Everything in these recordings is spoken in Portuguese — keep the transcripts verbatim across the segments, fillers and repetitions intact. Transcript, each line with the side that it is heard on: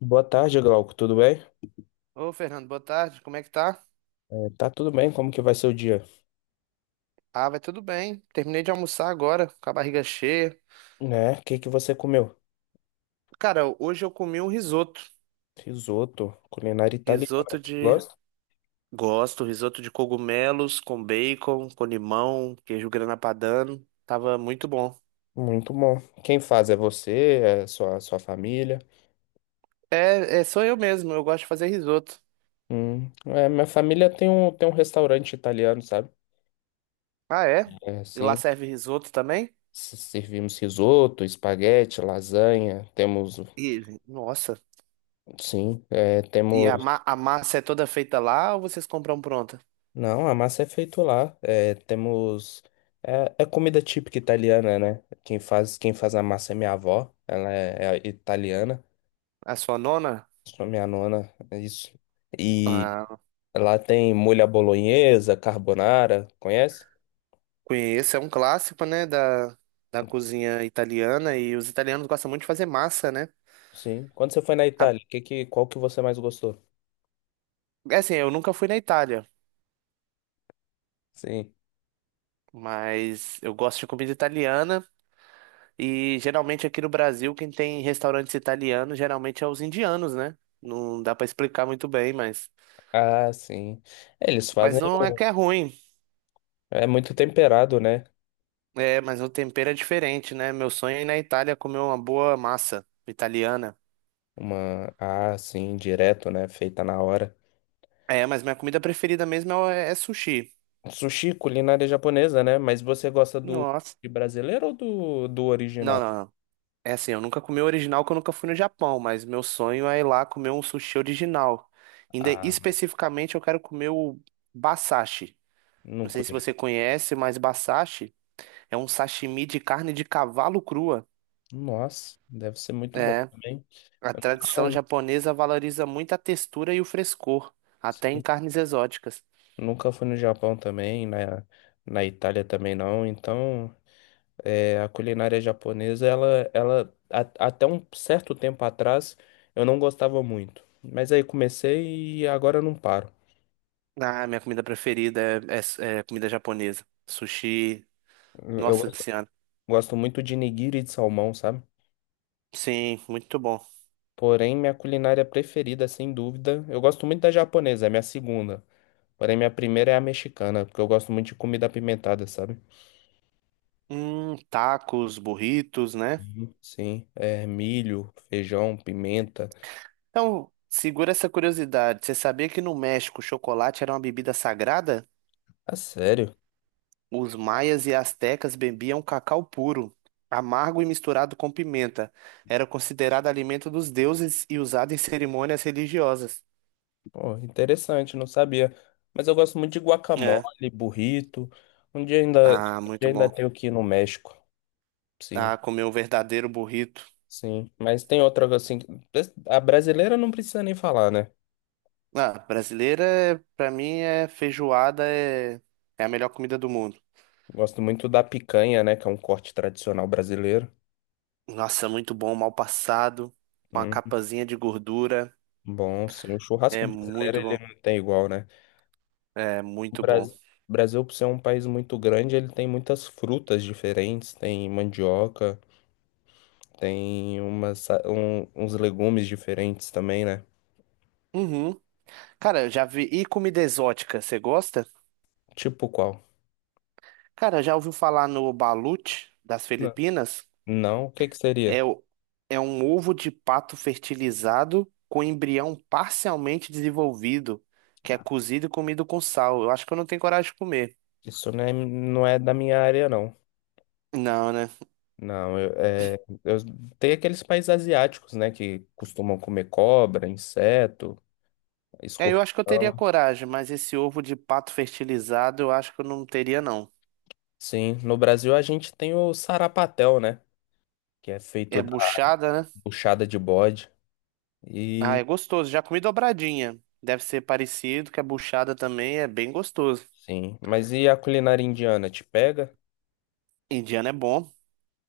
left: Boa tarde, Glauco. Tudo bem?
right: Ô, Fernando, boa tarde. Como é que tá?
left: É, tá tudo bem? Como que vai ser o dia?
right: Ah, vai tudo bem. Terminei de almoçar agora, com a barriga cheia.
left: Né? O que que você comeu?
right: Cara, hoje eu comi um risoto.
left: Risoto, culinária italiana.
right: Risoto
left: Você
right: de.
left: gosta?
right: Gosto, risoto de cogumelos com bacon, com limão, queijo grana padano. Tava muito bom.
left: Muito bom. Quem faz é você, é sua, sua família.
right: É, é, sou eu mesmo, eu gosto de fazer risoto.
left: Hum, é, minha família tem um, tem um restaurante italiano, sabe?
right: Ah, é?
left: É,
right: E lá
left: sim.
right: serve risoto também?
left: S- Servimos risoto, espaguete, lasanha. Temos,
right: E, nossa.
left: sim, é,
right: E a,
left: temos.
right: ma- a massa é toda feita lá ou vocês compram pronta?
left: Não, a massa é feito lá. É, temos. É, é comida típica italiana, né? Quem faz, quem faz a massa é minha avó. Ela é, é italiana.
right: A sua nona?
left: Sou minha nona, é isso. E
right: Ah,
left: lá tem molho à bolonhesa, carbonara, conhece?
right: Conheço, é um clássico, né, da, da cozinha italiana e os italianos gostam muito de fazer massa, né?
left: Sim. Quando você foi na
right: A-
left: Itália, que, que, qual que você mais gostou?
right: É assim, eu nunca fui na Itália,
left: Sim.
right: mas eu gosto de comida italiana e geralmente aqui no Brasil quem tem restaurantes italianos geralmente é os indianos, né? Não dá pra explicar muito bem, mas
left: Ah, sim. É, eles
right: mas
left: fazem.
right: não é
left: o-
right: que é ruim,
left: É muito temperado, né?
right: é, mas o tempero é diferente, né? Meu sonho é ir na Itália comer uma boa massa italiana.
left: Uma. Ah, sim, direto, né? Feita na hora.
right: É, mas minha comida preferida mesmo é, é sushi.
left: Sushi, culinária japonesa, né? Mas você gosta do
right: Nossa.
left: de brasileiro ou do, do
right: Não,
left: original?
right: não, não. É assim, eu nunca comi o original porque eu nunca fui no Japão, mas meu sonho é ir lá comer um sushi original. Ainda
left: Ah,
right: especificamente eu quero comer o basashi.
left: não
right: Não sei se você
left: conheço.
right: conhece, mas basashi é um sashimi de carne de cavalo crua.
left: Nossa, deve ser muito bom
right: É,
left: também.
right: a
left: Eu
right: tradição
left: nunca,
right: japonesa valoriza muito a textura e o frescor, até em
left: sim,
right: carnes exóticas.
left: nunca fui no Japão também, na, na Itália também não. Então, é, a culinária japonesa, ela, ela a- até um certo tempo atrás, eu não gostava muito. Mas aí comecei e agora eu não paro.
right: Ah, minha comida preferida é, é- é comida japonesa. Sushi,
left: Eu eu
right: nossa
left: gosto,
right: senhora.
left: gosto muito de nigiri de salmão, sabe?
right: Sim, muito bom.
left: Porém, minha culinária preferida, sem dúvida, eu gosto muito da japonesa, é minha segunda. Porém, minha primeira é a mexicana, porque eu gosto muito de comida apimentada, sabe?
right: Hum, tacos, burritos, né?
left: Uhum. Sim, é milho, feijão, pimenta.
right: Então, segura essa curiosidade. Você sabia que no México o chocolate era uma bebida sagrada?
left: Ah, sério?
right: Os maias e astecas bebiam cacau puro, amargo e misturado com pimenta. Era considerado alimento dos deuses e usado em cerimônias religiosas.
left: Pô, interessante, não sabia. Mas eu gosto muito de
right: É.
left: guacamole, burrito. Um dia ainda, um
right: Ah,
left: dia
right: muito
left: ainda
right: bom.
left: tenho que ir no México. Sim,
right: Ah, comer um verdadeiro burrito.
left: sim. Mas tem outra assim. A brasileira não precisa nem falar, né?
right: Ah, brasileira, é- pra mim, é feijoada, é, é a melhor comida do mundo.
left: Gosto muito da picanha, né? Que é um corte tradicional brasileiro.
right: Nossa, muito bom, mal passado, com a
left: Hum.
right: capazinha de gordura.
left: Bom, sim, o churrasco
right: É
left: brasileiro
right: muito
left: ele
right: bom.
left: não tem igual, né?
right: É
left: O
right: muito bom.
left: Brasil, Brasil, por ser um país muito grande, ele tem muitas frutas diferentes, tem mandioca, tem umas, sa- um- uns legumes diferentes também, né?
right: Uhum. Cara, eu já vi. E comida exótica, você gosta?
left: Tipo qual?
right: Cara, já ouviu falar no balut das
left: Não.
right: Filipinas?
left: Não? O que que seria?
right: É, o... é um ovo de pato fertilizado com embrião parcialmente desenvolvido, que é cozido e comido com sal. Eu acho que eu não tenho coragem de comer.
left: Isso não é, não é da minha área, não.
right: Não, né?
left: Não, eu, é, eu, tem aqueles países asiáticos, né, que costumam comer cobra, inseto,
right: É, eu acho que eu teria
left: escorpião.
right: coragem, mas esse ovo de pato fertilizado eu acho que eu não teria, não.
left: Sim, no Brasil a gente tem o sarapatel, né? Que é
right: É
left: feito
right: buchada, né?
left: puxada de bode.
right: Ah,
left: E
right: é gostoso. Já comi dobradinha. Deve ser parecido, que é buchada também, é bem gostoso.
left: sim, mas e a culinária indiana te pega?
right: Indiano é bom.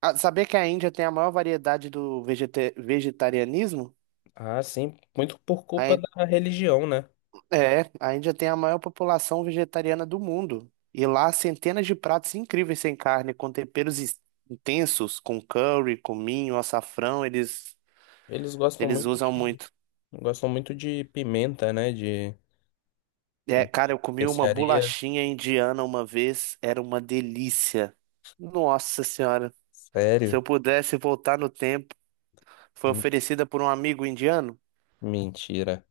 right: Ah, Sabia que a Índia tem a maior variedade do vegeta- vegetarianismo?
left: Ah, sim, muito por
right: A
left: culpa
right: Ín-
left: da religião, né?
right: É, a Índia tem a maior população vegetariana do mundo. E lá, há centenas de pratos incríveis sem carne, com temperos is- intensos, com curry, cominho, açafrão, eles,
left: Eles gostam
right: eles
left: muito,
right: usam muito.
left: gostam muito de pimenta, né? De,
right: É,
left: de
right: cara, eu comi uma
left: especiaria.
right: bolachinha indiana uma vez, era uma delícia. Nossa Senhora, se
left: Sério?
right: eu pudesse voltar no tempo, foi
left: Me-
right: oferecida por um amigo indiano.
left: Mentira.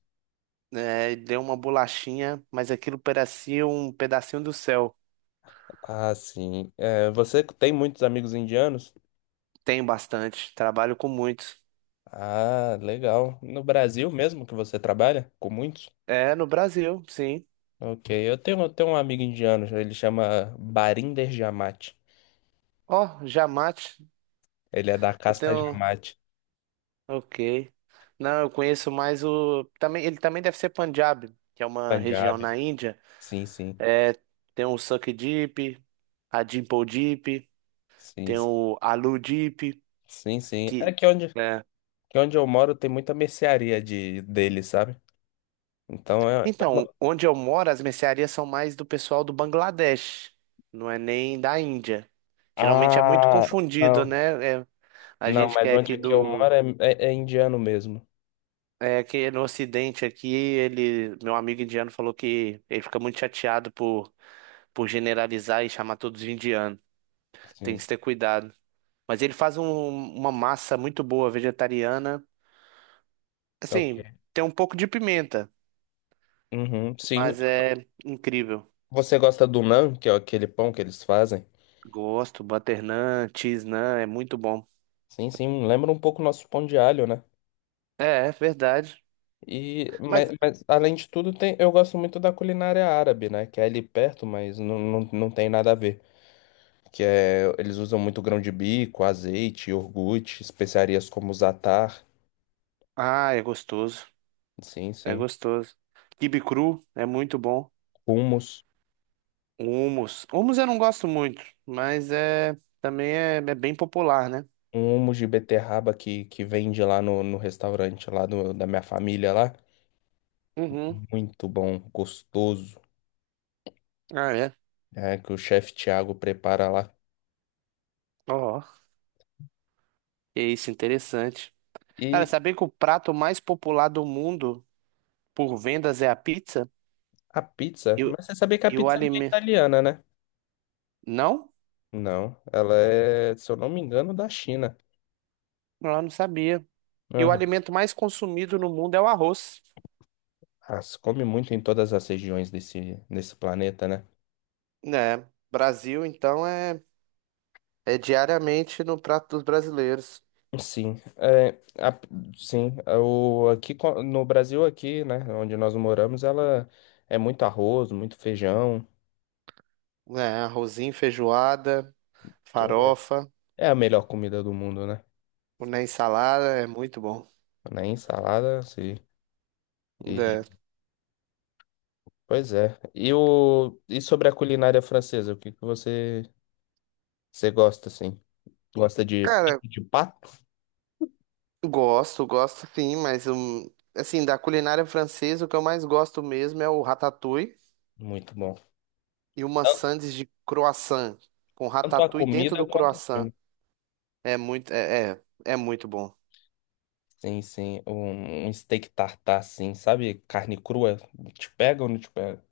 right: É, deu uma bolachinha, mas aquilo parecia um pedacinho do céu.
left: Ah, sim. É, você tem muitos amigos indianos?
right: Tem bastante, trabalho com muitos.
left: Ah, legal. No Brasil mesmo que você trabalha? Com muitos?
right: É, no Brasil, sim.
left: Ok, eu tenho, eu tenho um amigo indiano, ele chama Barinder Jamate.
right: Ó, Jamate,
left: Ele é da
right: eu
left: casta
right: tenho.
left: Jamate,
right: Ok. Não, eu conheço mais o. Também, ele também deve ser Punjab, que é uma região
left: Punjab.
right: na Índia.
left: Sim, sim.
right: É, tem o Suk Deep, a Dimple Deep,
left: Sim,
right: tem o Alu Deep.
left: sim, sim. É que onde, que onde eu moro tem muita mercearia de, dele, sabe? Então é, é uma.
right: Então, onde eu moro, as mercearias são mais do pessoal do Bangladesh, não é nem da Índia. Geralmente é muito
left: Ah,
right: confundido,
left: não.
right: né? É, a
left: Não,
right: gente que
left: mas
right: é aqui
left: onde que eu
right: do.
left: moro é, é, é indiano mesmo.
right: É que no Ocidente aqui, ele, meu amigo indiano falou que ele fica muito chateado por, por generalizar e chamar todos de indiano. Tem
left: Sim.
right: que ter cuidado. Mas ele faz um- uma massa muito boa, vegetariana.
left: Ok.
right: Assim, tem um pouco de pimenta,
left: Uhum, sim.
right: mas é incrível.
left: Você gosta do naan, que é aquele pão que eles fazem?
right: Gosto, butter naan, cheese naan, é muito bom.
left: Sim, sim. Lembra um pouco o nosso pão de alho, né?
right: É, é verdade.
left: E, mas,
right: Mas,
left: mas, além de tudo, tem, eu gosto muito da culinária árabe, né? Que é ali perto, mas não, não, não tem nada a ver. Que é, eles usam muito grão de bico, azeite, iogurte, especiarias como zatar,
right: ah, é gostoso.
left: sim,
right: É
left: sim,
right: gostoso. Quibe cru é muito bom.
left: hummus,
right: Hummus. Hummus eu não gosto muito, mas é também é, é bem popular, né?
left: um hummus de beterraba que, que vende lá no, no restaurante lá do, da minha família lá,
right: Uhum.
left: muito bom, gostoso,
right: Ah, é.
left: é, que o chefe Thiago prepara lá.
right: Ó, é isso, interessante. Cara,
left: E
right: saber que o prato mais popular do mundo por vendas é a pizza?
left: a pizza,
right: E, o-
left: mas você sabia que a
right: e o
left: pizza não é
right: alimento.
left: italiana, né?
right: Não?
left: Não, ela é, se eu não me engano, da China.
right: Eu não sabia. E o
left: Aham.
right: alimento mais consumido no mundo é o arroz.
left: Ah, se come muito em todas as regiões desse, desse planeta, né?
right: Né, Brasil, então, é, é diariamente no prato dos brasileiros.
left: Sim, é, a- sim, é, o, aqui co- no Brasil aqui, né, onde nós moramos, ela é muito arroz, muito feijão,
right: É, arrozinho, feijoada,
left: é
right: farofa,
left: é a melhor comida do mundo, né?
right: na ensalada, é muito bom.
left: Nem salada, sim. E
right: É.
left: pois é. E o e sobre a culinária francesa, o que que você você gosta assim? Gosta de
right: Cara,
left: peito de pato?
right: gosto, gosto sim, mas um, assim, da culinária francesa, o que eu mais gosto mesmo é o ratatouille
left: Muito bom.
right: e uma
left: Tan-
right: sandes de croissant, com
left: Tanto a
right: ratatouille dentro
left: comida
right: do
left: quanto o
right: croissant.
left: filme.
right: É muito, é, é, é muito bom.
left: Sim, sim, um, um steak tartar, assim, sabe? Carne crua, te pega ou não te pega?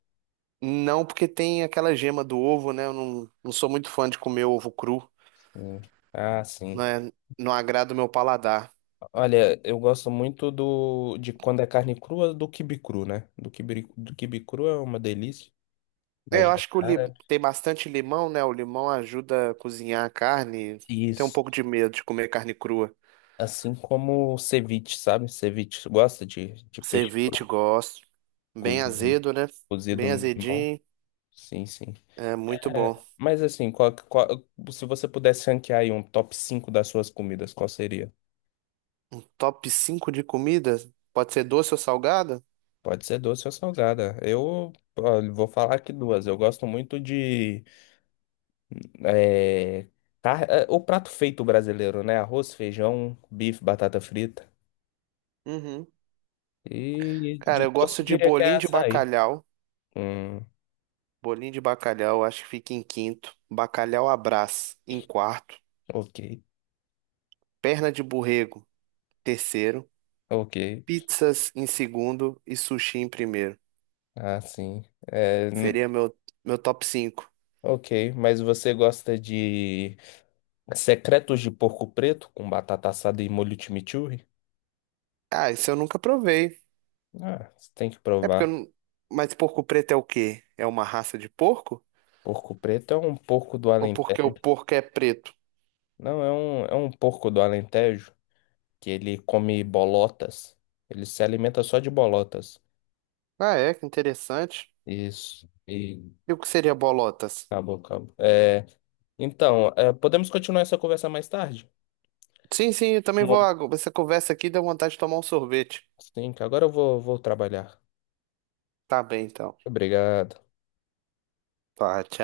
right: Não porque tem aquela gema do ovo, né? Eu não, não sou muito fã de comer ovo cru,
left: Sim. Ah, sim.
right: né? Não agrada o meu paladar.
left: Olha, eu gosto muito do de quando é carne crua do quibe cru, né? Do quibe, do quibe cru é uma delícia,
right: É,
left: mas
right: eu
left: já
right: acho que o
left: é
right: li...
left: árabe.
right: tem bastante limão, né? O limão ajuda a cozinhar a carne. Tem um
left: Isso.
right: pouco de medo de comer carne crua.
left: Assim como o ceviche, sabe? Ceviche gosta de, de peixe cru,
right: Ceviche, gosto. Bem
left: cozido,
right: azedo, né?
left: cozido
right: Bem
left: no limão.
right: azedinho.
left: Sim, sim.
right: É muito bom.
left: É, mas assim, qual- qual- se você pudesse ranquear aí um top cinco das suas comidas, qual seria?
right: Top cinco de comida? Pode ser doce ou salgada?
left: Pode ser doce ou salgada. Eu, olha, vou falar aqui duas. Eu gosto muito de é, car- é, o prato feito brasileiro, né? Arroz, feijão, bife, batata frita.
right: Uhum.
left: E
right: Cara,
left: de
right: eu
left: todos
right: gosto
left: eu
right: de
left: diria que é
right: bolinho de
left: açaí.
right: bacalhau.
left: Hum,
right: Bolinho de bacalhau, acho que fica em quinto. Bacalhau à Brás, em quarto.
left: ok,
right: Perna de borrego, terceiro.
left: ok.
right: Pizzas em segundo e sushi em primeiro.
left: Ah, sim. É, hum,
right: Seria meu, meu top cinco
left: ok, mas você gosta de secretos de porco preto com batata assada e molho chimichurri?
right: Ah, isso eu nunca provei.
left: Ah, você tem que
right: É porque eu
left: provar.
right: não... Mas porco preto é o quê? É uma raça de porco?
left: Porco preto é um porco do
right: Ou porque o
left: Alentejo.
right: porco é preto?
left: Não, é um, é um porco do Alentejo que ele come bolotas. Ele se alimenta só de bolotas.
right: Ah, é, que interessante.
left: Isso. E
right: E o que seria bolotas?
left: acabou, acabou. É, então, é, podemos continuar essa conversa mais tarde?
right: Sim, sim, eu também vou.
left: Mom-
right: ag- Essa conversa aqui deu vontade de tomar um sorvete.
left: Sim, que agora eu vou, vou trabalhar.
right: Tá bem, então.
left: Obrigado.
right: Tá, tchau.